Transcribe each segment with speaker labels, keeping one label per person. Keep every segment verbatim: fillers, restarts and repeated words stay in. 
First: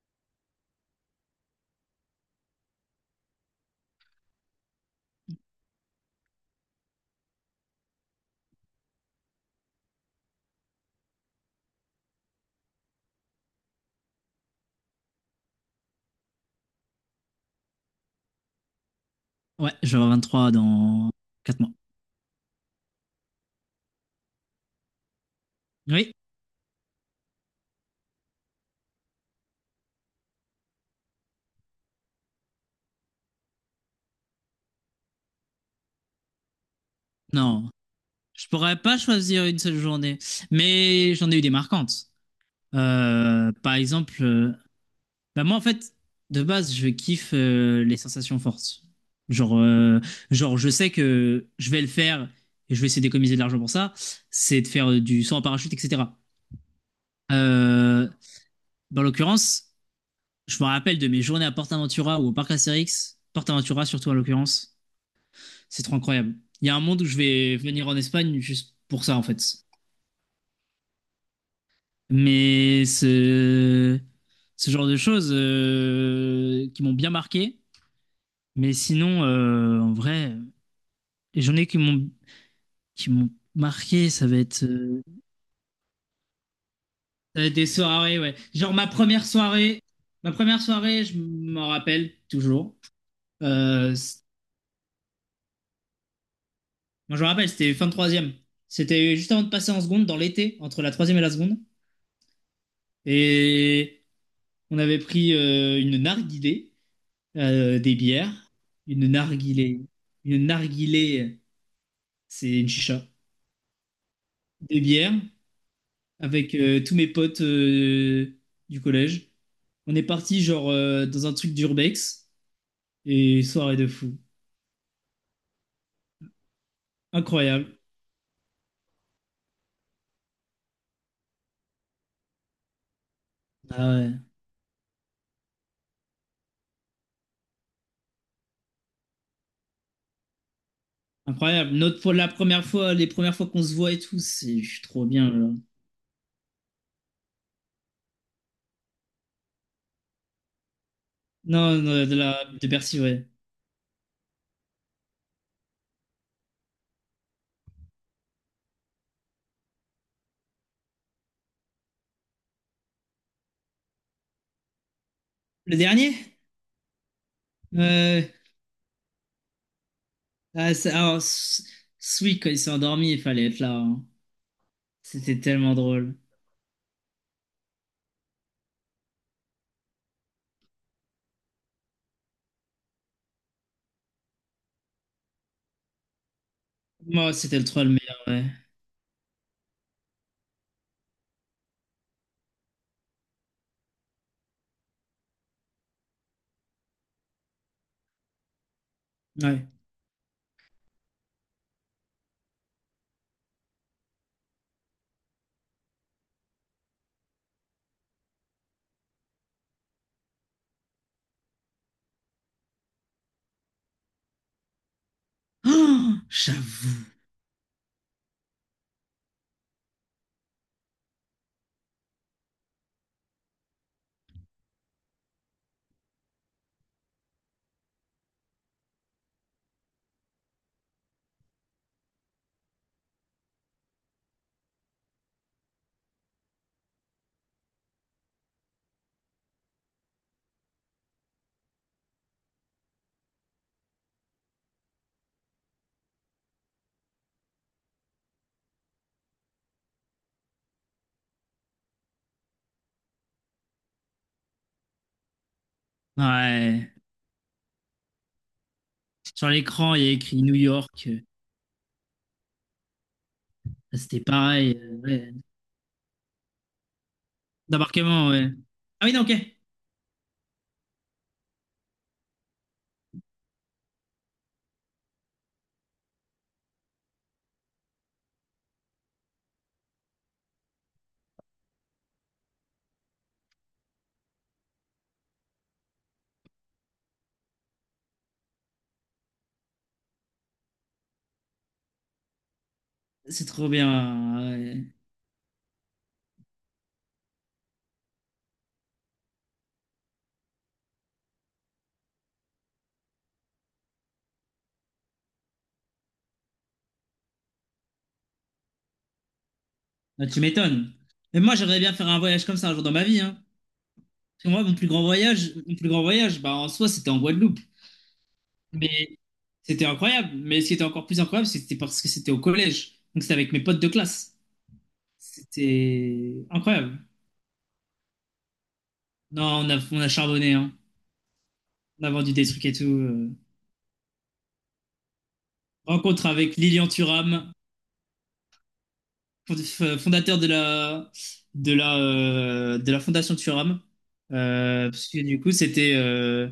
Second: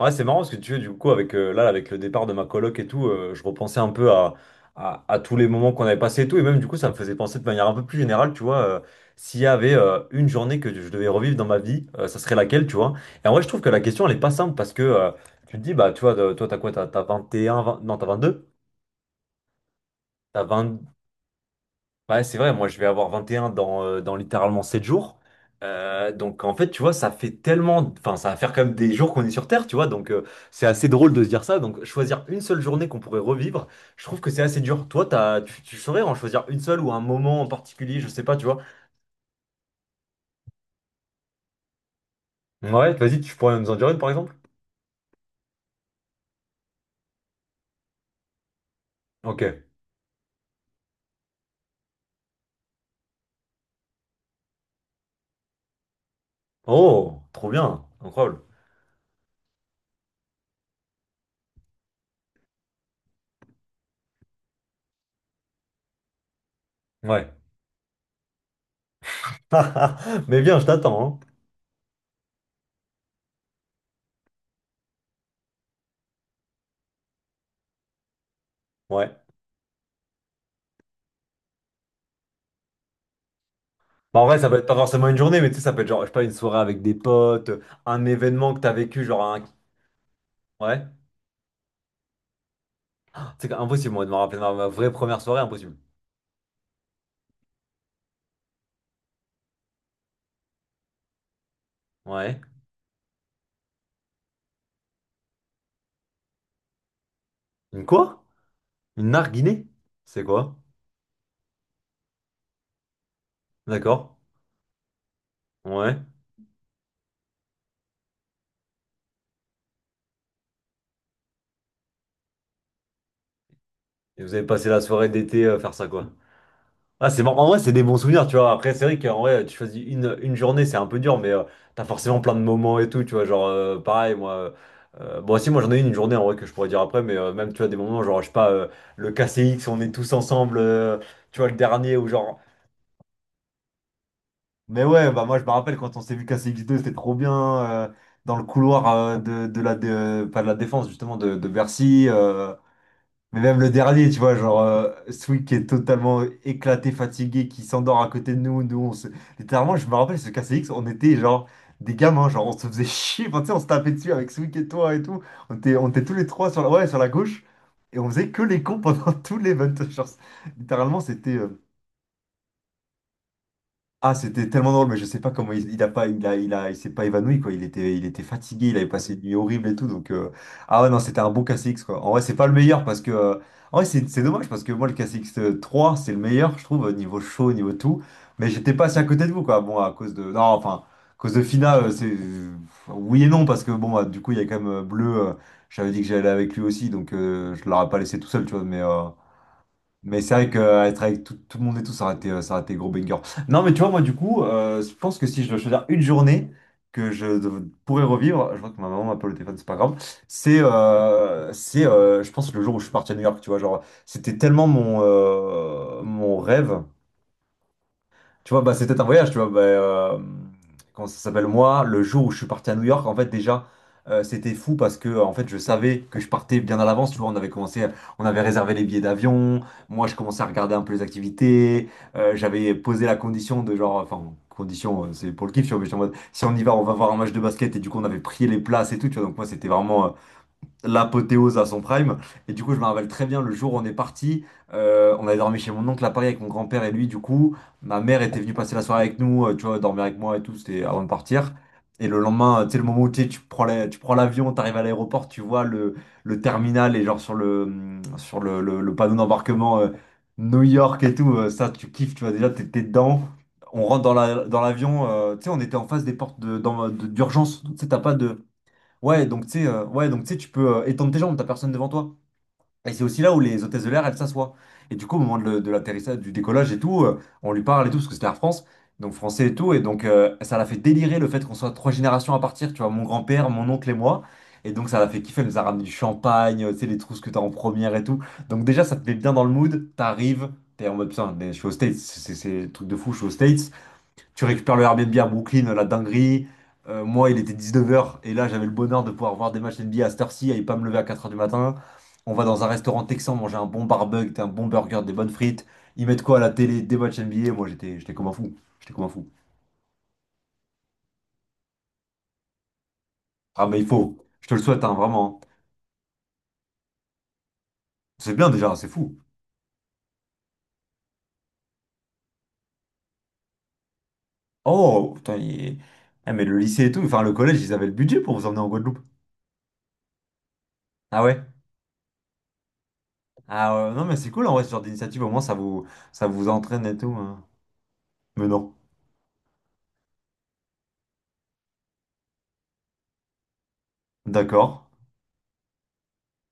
Speaker 1: Ouais, c'est marrant parce que tu veux, du coup, avec, euh, là, avec le départ de ma coloc et tout, euh, je repensais un peu à, à, à tous les moments qu'on avait passés et tout. Et même, du coup, ça me faisait penser de manière un peu plus générale, tu vois, euh, s'il y avait euh, une journée que je devais revivre dans ma vie, euh, ça serait laquelle, tu vois. Et en vrai, je trouve que la question, elle est pas simple parce que euh, tu te dis, bah, tu vois, de- toi, t'as quoi? T'as t'as vingt et un, vingt non, t'as vingt deux.
Speaker 2: Ouais, j'aurai
Speaker 1: T'as
Speaker 2: vingt-trois
Speaker 1: vingt.
Speaker 2: dans quatre mois.
Speaker 1: Ouais, c'est vrai, moi je vais avoir vingt et un dans, euh, dans littéralement sept jours. Euh,
Speaker 2: Oui,
Speaker 1: donc en fait, tu vois, ça fait tellement... Enfin, ça va faire quand même des jours qu'on est sur Terre, tu vois. Donc euh, c'est assez drôle de se dire ça. Donc choisir une seule journée qu'on pourrait revivre, je trouve que c'est assez dur. Toi, t'as, tu, tu saurais en choisir une seule ou un moment en
Speaker 2: non.
Speaker 1: particulier, je sais pas, tu
Speaker 2: Je
Speaker 1: vois.
Speaker 2: pourrais pas choisir une seule journée, mais j'en ai eu des marquantes.
Speaker 1: Ouais, vas-y, tu
Speaker 2: Euh,
Speaker 1: pourrais nous en
Speaker 2: par
Speaker 1: dire une par
Speaker 2: exemple,
Speaker 1: exemple?
Speaker 2: euh, bah moi en fait, de base, je kiffe euh, les sensations fortes.
Speaker 1: Ok.
Speaker 2: Genre, euh, genre, je sais que je vais le faire et je vais essayer d'économiser de l'argent pour ça. C'est de faire euh, du saut en parachute, et cetera.
Speaker 1: Oh, trop bien,
Speaker 2: Euh,
Speaker 1: incroyable.
Speaker 2: Dans l'occurrence, je me rappelle de mes journées à PortAventura ou au parc Astérix, PortAventura surtout en l'occurrence. C'est trop incroyable. Il y a un monde où je
Speaker 1: Ouais.
Speaker 2: vais venir en Espagne juste pour ça, en fait.
Speaker 1: Mais bien, je t'attends, hein.
Speaker 2: Mais ce, ce genre de choses euh, qui m'ont bien marqué. Mais
Speaker 1: Ouais.
Speaker 2: sinon, euh, en vrai, les journées qui m'ont qui m'ont marqué,
Speaker 1: Bah, en
Speaker 2: ça va
Speaker 1: vrai, ça peut
Speaker 2: être,
Speaker 1: être pas
Speaker 2: euh,
Speaker 1: forcément une journée, mais tu sais, ça peut être genre, je sais pas, une soirée avec des
Speaker 2: ça va
Speaker 1: potes,
Speaker 2: être des
Speaker 1: un
Speaker 2: soirées, ouais.
Speaker 1: événement que t'as
Speaker 2: Genre ma
Speaker 1: vécu, genre
Speaker 2: première
Speaker 1: un.
Speaker 2: soirée, ma première
Speaker 1: Ouais.
Speaker 2: soirée, je m'en rappelle toujours.
Speaker 1: C'est impossible,
Speaker 2: Euh,
Speaker 1: moi, de me
Speaker 2: c-
Speaker 1: rappeler ma, ma vraie première soirée, impossible.
Speaker 2: Moi, je me rappelle, c'était fin de troisième. C'était juste avant de passer en seconde, dans l'été, entre la troisième et la seconde.
Speaker 1: Ouais.
Speaker 2: Et on avait pris euh, une narguilé, euh,
Speaker 1: Une
Speaker 2: des
Speaker 1: quoi?
Speaker 2: bières. Une
Speaker 1: Une narguinée?
Speaker 2: narguilé.
Speaker 1: C'est
Speaker 2: Une
Speaker 1: quoi?
Speaker 2: narguilé, c'est une chicha.
Speaker 1: D'accord.
Speaker 2: Des bières
Speaker 1: Ouais.
Speaker 2: avec euh, tous mes potes euh, du collège. On est parti genre euh, dans un truc d'urbex et soirée de fou.
Speaker 1: Et vous avez passé la soirée d'été euh, faire ça, quoi. Ah, c'est marrant. En vrai, c'est
Speaker 2: Incroyable.
Speaker 1: des bons souvenirs, tu vois. Après, c'est vrai qu'en vrai, tu choisis une, une journée, c'est un peu dur, mais euh, t'as forcément plein de moments et tout, tu vois. Genre, euh,
Speaker 2: Ah ouais.
Speaker 1: pareil, moi. euh, euh, bon, si, moi, j'en ai une, une journée, en vrai, que je pourrais dire après, mais euh, même, tu vois, des moments, genre, je sais pas, euh, le K C X, on est tous ensemble, euh, tu vois, le
Speaker 2: Incroyable.
Speaker 1: dernier,
Speaker 2: Notre,
Speaker 1: ou
Speaker 2: pour la
Speaker 1: genre.
Speaker 2: première fois, les premières fois qu'on se voit et tout, c'est je suis
Speaker 1: Mais
Speaker 2: trop
Speaker 1: ouais, bah
Speaker 2: bien
Speaker 1: moi je
Speaker 2: là.
Speaker 1: me rappelle quand on s'est vu casser X deux, c'était trop bien euh, dans le couloir euh, de, de la de- pas de la défense justement de, de
Speaker 2: Non,
Speaker 1: Bercy.
Speaker 2: non, de la
Speaker 1: Euh,
Speaker 2: de Bercy, ouais.
Speaker 1: mais même le dernier, tu vois, genre euh, Sweet qui est totalement éclaté, fatigué, qui s'endort à côté de nous. Nous, on se... littéralement, je me rappelle ce casser X, on était genre des gamins, genre on se faisait chier. Enfin, tu sais, on se tapait dessus avec Sweet et toi et tout. On était,
Speaker 2: Le
Speaker 1: on était tous
Speaker 2: dernier?
Speaker 1: les trois sur la, ouais, sur la gauche et on
Speaker 2: Euh,
Speaker 1: faisait que les cons pendant tout l'event. Genre,
Speaker 2: ah, c'est-
Speaker 1: littéralement,
Speaker 2: alors,
Speaker 1: c'était. euh,
Speaker 2: s- Sweet, quand il s'est endormi, il fallait être là, hein.
Speaker 1: ah, c'était tellement drôle, mais je sais pas
Speaker 2: C'était
Speaker 1: comment il,
Speaker 2: tellement
Speaker 1: il a pas,
Speaker 2: drôle.
Speaker 1: il a, il a, il s'est pas évanoui, quoi. Il était, il était fatigué, il avait passé une nuit horrible et tout. Donc, euh, ah ouais, non, c'était un bon K C X, quoi. En vrai, c'est pas le meilleur parce que, euh, en vrai, c'est c'est dommage parce que moi, le K C X trois c'est le meilleur, je trouve, niveau
Speaker 2: Moi,
Speaker 1: show,
Speaker 2: c'était le
Speaker 1: niveau
Speaker 2: trois le
Speaker 1: tout.
Speaker 2: meilleur, ouais.
Speaker 1: Mais j'étais pas assez à côté de vous, quoi. Bon, à cause de, non, enfin, à cause de Fina, euh, c'est, euh, oui et non, parce que bon, bah, du coup, il y a quand même euh, Bleu, euh, j'avais dit que j'allais avec lui aussi, donc euh, je l'aurais pas laissé tout seul, tu vois. Mais, euh,
Speaker 2: Ouais.
Speaker 1: mais c'est vrai qu'être avec tout, tout le monde et tout, ça aurait été, euh, ça aurait été gros banger. Non, mais tu vois, moi, du coup, euh, je pense que si je dois choisir une journée que je dev- pourrais revivre, je vois que ma maman m'appelle au téléphone, c'est pas grave, c'est, euh, c'est euh, je pense, le jour où je suis parti à New York, tu vois, genre, c'était tellement mon, euh,
Speaker 2: Oh,
Speaker 1: mon rêve.
Speaker 2: j'avoue.
Speaker 1: Tu vois, bah, c'était un voyage, tu vois. Bah, euh, comment ça s'appelle, moi, le jour où je suis parti à New York, en fait, déjà, euh, c'était fou parce que, euh, en fait, je savais que je partais bien à l'avance. Tu vois, on avait commencé, on avait réservé les billets d'avion. Moi, je commençais à regarder un peu les activités. Euh, j'avais posé la condition de genre, enfin, condition, euh, c'est pour le kiff, tu vois, mais j'étais en mode, si on y va, on va voir un match de basket. Et du coup, on avait prié les places et tout, tu vois. Donc, moi, c'était vraiment. euh, l'apothéose à son prime. Et du coup, je me rappelle très bien le jour où on est parti. Euh, on avait dormi chez mon oncle à Paris avec mon grand-père et lui. Du coup, ma mère était venue passer la soirée avec nous, euh, tu vois, dormir avec moi et tout. C'était avant de partir. Et le lendemain, euh, tu sais, le moment où tu sais, tu prends la- tu prends l'avion, tu arrives à l'aéroport, tu vois le, le
Speaker 2: Ouais.
Speaker 1: terminal et genre sur le, hum, sur le, le- le panneau
Speaker 2: Sur
Speaker 1: d'embarquement euh,
Speaker 2: l'écran, il y a écrit New
Speaker 1: New York
Speaker 2: York.
Speaker 1: et
Speaker 2: euh,
Speaker 1: tout, euh, ça, tu kiffes, tu vois, déjà, t'es t'es dedans. On rentre dans
Speaker 2: C'était
Speaker 1: la, dans
Speaker 2: pareil. euh,
Speaker 1: l'avion,
Speaker 2: Ouais.
Speaker 1: euh, tu sais, on était en face des portes de- dans- de- d'urgence. Tu sais, t'as pas
Speaker 2: D'embarquement,
Speaker 1: de.
Speaker 2: ouais. Ah oui, non,
Speaker 1: Ouais,
Speaker 2: ok.
Speaker 1: donc tu sais, euh, ouais, donc tu sais, tu peux euh, étendre tes jambes, t'as personne devant toi. Et c'est aussi là où les hôtesses de l'air, elles s'assoient. Et du coup, au moment de, le- de l'atterrissage, du décollage et tout, euh, on lui parle et tout, parce que c'était Air France, donc français et tout. Et donc, euh, ça l'a fait délirer le fait qu'on soit trois générations à partir, tu vois, mon grand-père, mon oncle et moi. Et donc, ça l'a fait kiffer, elle nous a ramené du champagne, euh, tu sais, les trousses que t'as en première et tout. Donc, déjà, ça te met bien dans le mood, t'arrives, t'es en mode, putain, mais je suis aux States, c'est c'est- c'est le truc de fou, je suis aux
Speaker 2: C'est trop
Speaker 1: States.
Speaker 2: bien,
Speaker 1: Tu récupères le
Speaker 2: ouais.
Speaker 1: Airbnb à Brooklyn, la dinguerie. Euh, moi, il était dix-neuf heures et là, j'avais le bonheur de pouvoir voir des matchs N B A à cette heure-ci et pas me lever à quatre heures du matin. On va dans un restaurant texan manger un bon barbecue, un bon burger, des bonnes frites. Ils mettent quoi à la télé? Des matchs N B A. Moi, j'étais, j'étais comme un fou. J'étais comme un fou.
Speaker 2: Ah, tu m'étonnes. Mais moi, j'aimerais bien faire un voyage comme ça un jour dans ma vie, hein.
Speaker 1: Ah, mais il faut.
Speaker 2: Parce
Speaker 1: Je
Speaker 2: que
Speaker 1: te le
Speaker 2: moi, mon
Speaker 1: souhaite,
Speaker 2: plus
Speaker 1: hein,
Speaker 2: grand
Speaker 1: vraiment.
Speaker 2: voyage, mon plus grand voyage, bah, en soi, c'était en Guadeloupe.
Speaker 1: C'est bien déjà, c'est fou.
Speaker 2: Mais c'était incroyable. Mais ce qui était encore plus incroyable, c'était parce que c'était au collège. Donc, c'était avec mes potes de classe.
Speaker 1: Oh, putain, il- eh,
Speaker 2: C'était
Speaker 1: mais le lycée et
Speaker 2: incroyable.
Speaker 1: tout, enfin le collège, ils avaient le budget pour vous emmener en Guadeloupe.
Speaker 2: Non, on a, on a charbonné, hein.
Speaker 1: Ah ouais?
Speaker 2: On a vendu des trucs et tout. euh.
Speaker 1: Ah ouais, non, mais c'est cool en vrai, ce genre d'initiative. Au moins, ça vous, ça
Speaker 2: Rencontre
Speaker 1: vous
Speaker 2: avec
Speaker 1: entraîne
Speaker 2: Lilian
Speaker 1: et tout, hein.
Speaker 2: Thuram,
Speaker 1: Mais non.
Speaker 2: fond- f- fondateur de la, de la, euh, de la Fondation Thuram.
Speaker 1: D'accord.
Speaker 2: Euh, parce que du coup, c'était euh,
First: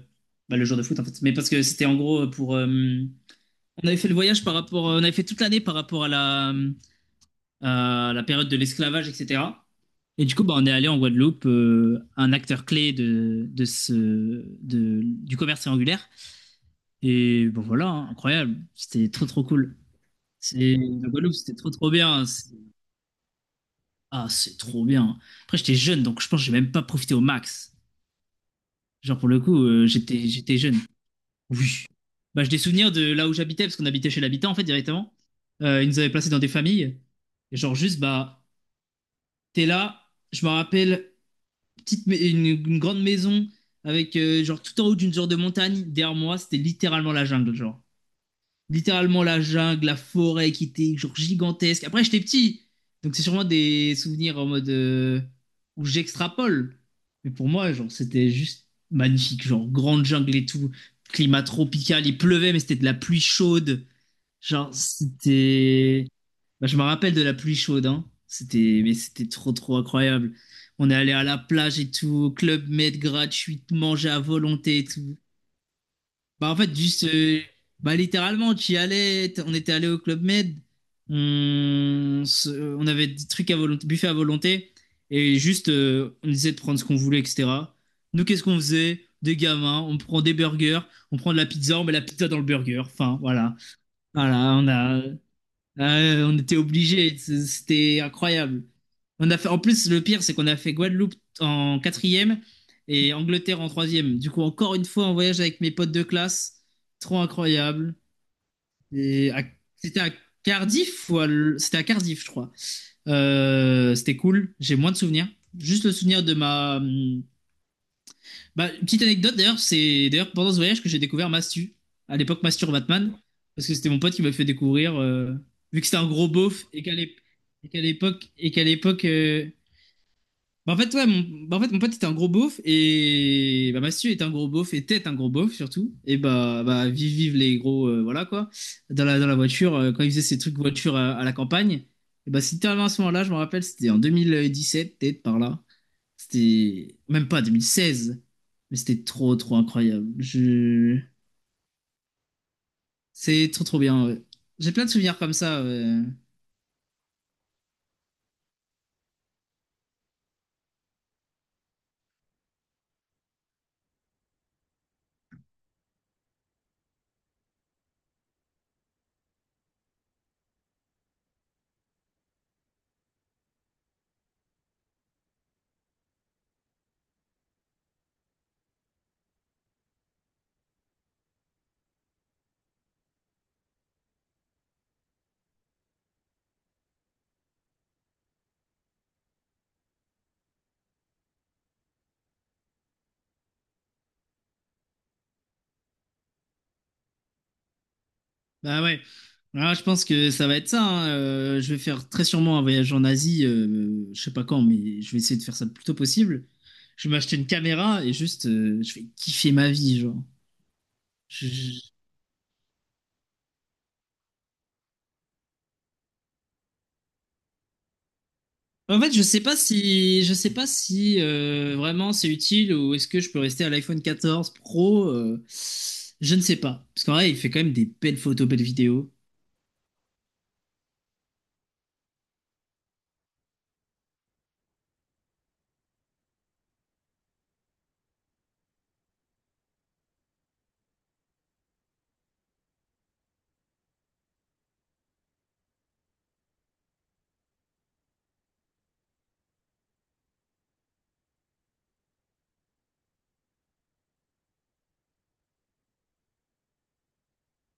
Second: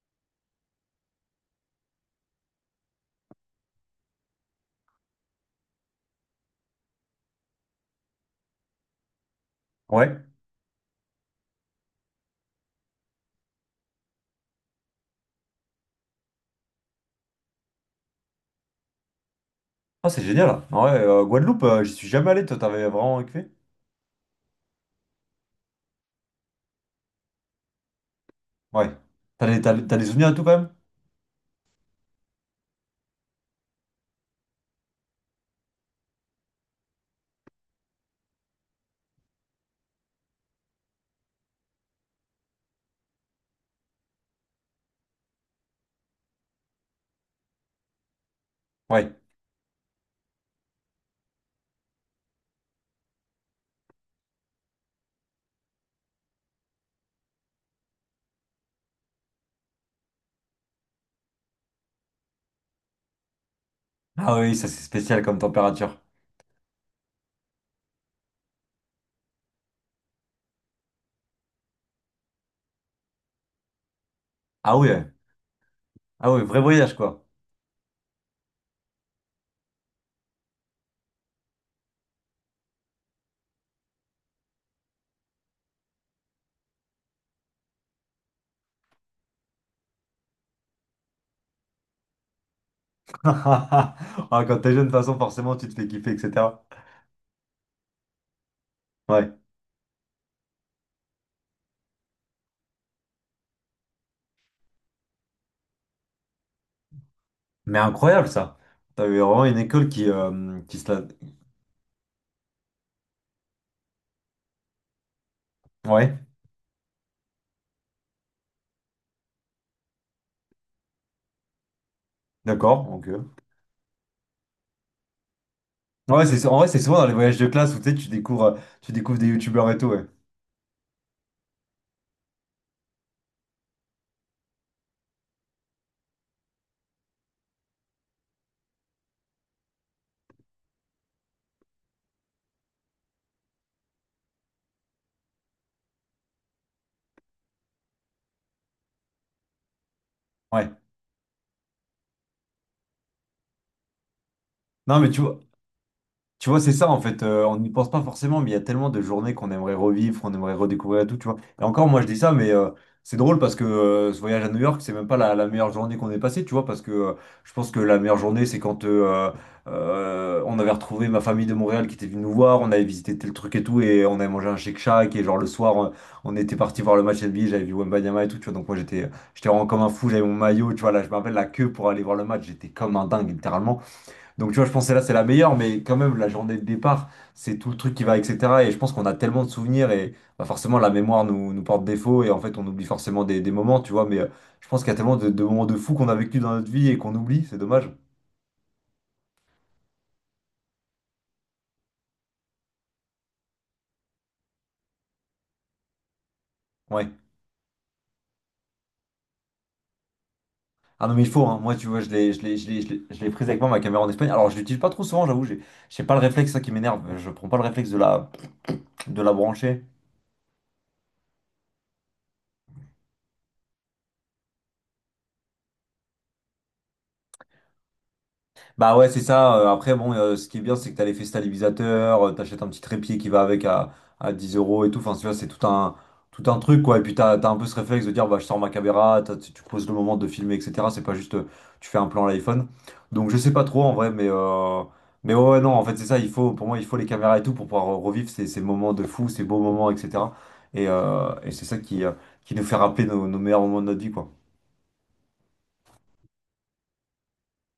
Speaker 2: bah, le jour de foot en fait. Mais parce que c'était en gros pour. euh, On avait fait le voyage par rapport. On avait fait toute l'année par rapport à la, à la période de l'esclavage, et cetera.
Speaker 1: Ouais.
Speaker 2: Et du coup, bah, on est allé en Guadeloupe, euh, un acteur clé de, de ce, de, du commerce triangulaire. Et bon, voilà, hein, incroyable. C'était trop, trop cool.
Speaker 1: Ah, c'est génial.
Speaker 2: C'est
Speaker 1: En vrai,
Speaker 2: la
Speaker 1: euh,
Speaker 2: Guadeloupe, c'était
Speaker 1: Guadeloupe,
Speaker 2: trop,
Speaker 1: euh,
Speaker 2: trop
Speaker 1: j'y suis
Speaker 2: bien.
Speaker 1: jamais allé.
Speaker 2: C'est-
Speaker 1: Toi, t'avais vraiment kiffé?
Speaker 2: Ah, c'est trop bien. Après, j'étais jeune, donc je pense que j'ai même pas profité au max.
Speaker 1: Ouais.
Speaker 2: Genre, pour le
Speaker 1: T'as des,
Speaker 2: coup,
Speaker 1: t'as,
Speaker 2: euh,
Speaker 1: t'as des
Speaker 2: j'étais,
Speaker 1: souvenirs et tout quand
Speaker 2: j'étais
Speaker 1: même?
Speaker 2: jeune. Oui. Bah, j'ai des souvenirs de là où j'habitais, parce qu'on habitait chez l'habitant, en fait, directement. Euh, ils nous avaient placés dans des familles. Et genre, juste, bah, t'es là. Je me rappelle, petite, mais- une, une grande maison avec, euh, genre, tout en haut d'une genre de montagne. Derrière moi, c'était littéralement la jungle, genre.
Speaker 1: Ouais.
Speaker 2: Littéralement la jungle, la forêt qui était genre gigantesque. Après, j'étais petit, donc c'est sûrement des souvenirs en mode euh, où j'extrapole. Mais pour moi, genre, c'était juste magnifique, genre grande jungle et tout, climat tropical, il pleuvait, mais c'était de la pluie chaude.
Speaker 1: Ah oui, ça
Speaker 2: Genre,
Speaker 1: c'est spécial comme température.
Speaker 2: c'était. Bah, je me rappelle de la pluie chaude, hein. C'était, mais c'était trop, trop incroyable. On est allé à la plage et tout, au club med gratuit, manger à
Speaker 1: Ah
Speaker 2: volonté et
Speaker 1: ouais.
Speaker 2: tout.
Speaker 1: Ah ouais,
Speaker 2: Bah, en
Speaker 1: vrai
Speaker 2: fait,
Speaker 1: voyage
Speaker 2: juste,
Speaker 1: quoi.
Speaker 2: euh, bah, littéralement, tu y allais, t- on était allé au Club Med, on, se- on avait des trucs à volonté, buffet à volonté, et juste, euh, on essayait de prendre ce qu'on voulait, et cetera. Nous, qu'est-ce qu'on faisait? Des gamins, on prend des burgers, on prend de la pizza, on met la pizza dans le burger. Enfin, voilà. Voilà,
Speaker 1: Ah, quand
Speaker 2: on
Speaker 1: t'es jeune, de toute
Speaker 2: a,
Speaker 1: façon, forcément, tu te fais kiffer,
Speaker 2: euh, on était
Speaker 1: et cetera.
Speaker 2: obligés, c- c'était incroyable.
Speaker 1: Ouais.
Speaker 2: On a fait, en plus, le pire, c'est qu'on a fait Guadeloupe en quatrième et Angleterre en troisième. Du coup, encore une fois, en voyage avec mes potes de classe. Trop
Speaker 1: Mais
Speaker 2: incroyable.
Speaker 1: incroyable ça. T'avais
Speaker 2: Et à-
Speaker 1: vraiment une école
Speaker 2: C'était
Speaker 1: qui,
Speaker 2: à
Speaker 1: euh, qui se la...
Speaker 2: Cardiff ou à l- C'était à Cardiff, je crois. Euh, c'était cool. J'ai moins de souvenirs. Juste le
Speaker 1: Ouais,
Speaker 2: souvenir de ma. Hum, Bah, une petite anecdote d'ailleurs, c'est d'ailleurs pendant ce voyage que j'ai découvert Mastu. À l'époque, Mastur
Speaker 1: d'accord. Ok.
Speaker 2: Batman. Parce que c'était mon pote qui m'a fait découvrir. euh, Vu que c'était un
Speaker 1: Ouais,
Speaker 2: gros
Speaker 1: c'est, en
Speaker 2: beauf
Speaker 1: vrai, c'est
Speaker 2: et qu'à
Speaker 1: souvent dans les
Speaker 2: l'ép-
Speaker 1: voyages de
Speaker 2: et
Speaker 1: classe où
Speaker 2: qu'à
Speaker 1: tu sais, tu
Speaker 2: l'époque.
Speaker 1: découvres,
Speaker 2: Et
Speaker 1: euh,
Speaker 2: qu'à
Speaker 1: tu
Speaker 2: l'époque.
Speaker 1: découvres des
Speaker 2: Euh,
Speaker 1: youtubeurs et tout, ouais.
Speaker 2: bah, en fait, ouais, mon... bah, en fait, Mon pote était un gros beauf et bah, Massieu était un gros beauf et était un gros beauf surtout. Et bah, bah vive, vive les gros, euh, voilà quoi. Dans la, dans la voiture, euh, quand il faisait ses trucs voiture à, à la campagne, et bah, c'était à ce moment-là, je me rappelle, c'était en deux mille dix-sept, peut-être par là. C'était même pas deux mille seize, mais c'était trop, trop incroyable.
Speaker 1: Ouais.
Speaker 2: Je... C'est trop, trop bien, ouais. J'ai plein de
Speaker 1: Non, mais
Speaker 2: souvenirs
Speaker 1: tu,
Speaker 2: comme ça, ouais.
Speaker 1: Tu vois, c'est ça en fait, euh, on n'y pense pas forcément, mais il y a tellement de journées qu'on aimerait revivre, qu'on aimerait redécouvrir et tout, tu vois. Et encore, moi je dis ça, mais euh, c'est drôle parce que euh, ce voyage à New York, c'est même pas la, la meilleure journée qu'on ait passée, tu vois, parce que euh, je pense que la meilleure journée, c'est quand euh, euh, on avait retrouvé ma famille de Montréal qui était venue nous voir, on avait visité tel truc et tout, et on avait mangé un Shake Shack, et genre le soir, on, on était parti voir le match N B A, j'avais vu Wembanyama et tout, tu vois, donc moi j'étais j'étais vraiment comme un fou, j'avais mon maillot, tu vois, là je me rappelle la queue pour aller voir le match, j'étais comme un dingue, littéralement. Donc tu vois, je pense que là, c'est la meilleure, mais quand même, la journée de départ, c'est tout le truc qui va, et cetera. Et je pense qu'on a tellement de souvenirs et bah, forcément, la mémoire nous, nous porte défaut et en fait, on oublie forcément des, des moments, tu vois. Mais euh, je pense qu'il y a tellement de, de moments de fou qu'on a vécu dans notre vie et qu'on oublie, c'est dommage.
Speaker 2: Bah ouais. Ah, je pense que ça va être ça, hein. Euh, je vais faire très sûrement un voyage en Asie, euh, je sais pas quand, mais je vais essayer de faire ça le plus tôt possible.
Speaker 1: Ouais.
Speaker 2: Je vais m'acheter une caméra et juste, euh, je vais kiffer ma vie, genre.
Speaker 1: Ah non, mais il faut,
Speaker 2: Je-
Speaker 1: hein. Moi, tu
Speaker 2: je-
Speaker 1: vois, je l'ai, je l'ai, je l'ai, je l'ai je l'ai prise avec moi, ma caméra en Espagne. Alors, je l'utilise pas trop souvent, j'avoue, j'ai j'ai pas le réflexe, ça qui m'énerve. Je prends pas le réflexe de la,
Speaker 2: En fait,
Speaker 1: de
Speaker 2: je
Speaker 1: la
Speaker 2: sais pas
Speaker 1: brancher.
Speaker 2: si, je sais pas si euh, vraiment c'est utile ou est-ce que je peux rester à l'iPhone quatorze Pro. euh, Je ne sais pas, parce qu'en vrai, il fait quand même des belles photos, belles
Speaker 1: Bah ouais,
Speaker 2: vidéos.
Speaker 1: c'est ça. Euh, Après, bon, euh, ce qui est bien, c'est que t'as l'effet stabilisateur, euh, t'achètes un petit trépied qui va avec à, à dix euros et tout. Enfin, tu vois, c'est tout un, tout un truc, quoi. Et puis, t'as, t'as un peu ce réflexe de dire, bah, je sors ma caméra, t'as- tu tu poses le moment de filmer, et cetera. C'est pas juste, euh, tu fais un plan à l'iPhone. Donc, je sais pas trop, en vrai, mais, euh, mais ouais, ouais, non, en fait, c'est ça. Il faut, pour moi, il faut les caméras et tout pour pouvoir euh, revivre ces, ces moments de fou, ces beaux moments, et cetera. Et, euh, et c'est ça qui, euh, qui nous fait rappeler nos, nos meilleurs moments de notre vie, quoi.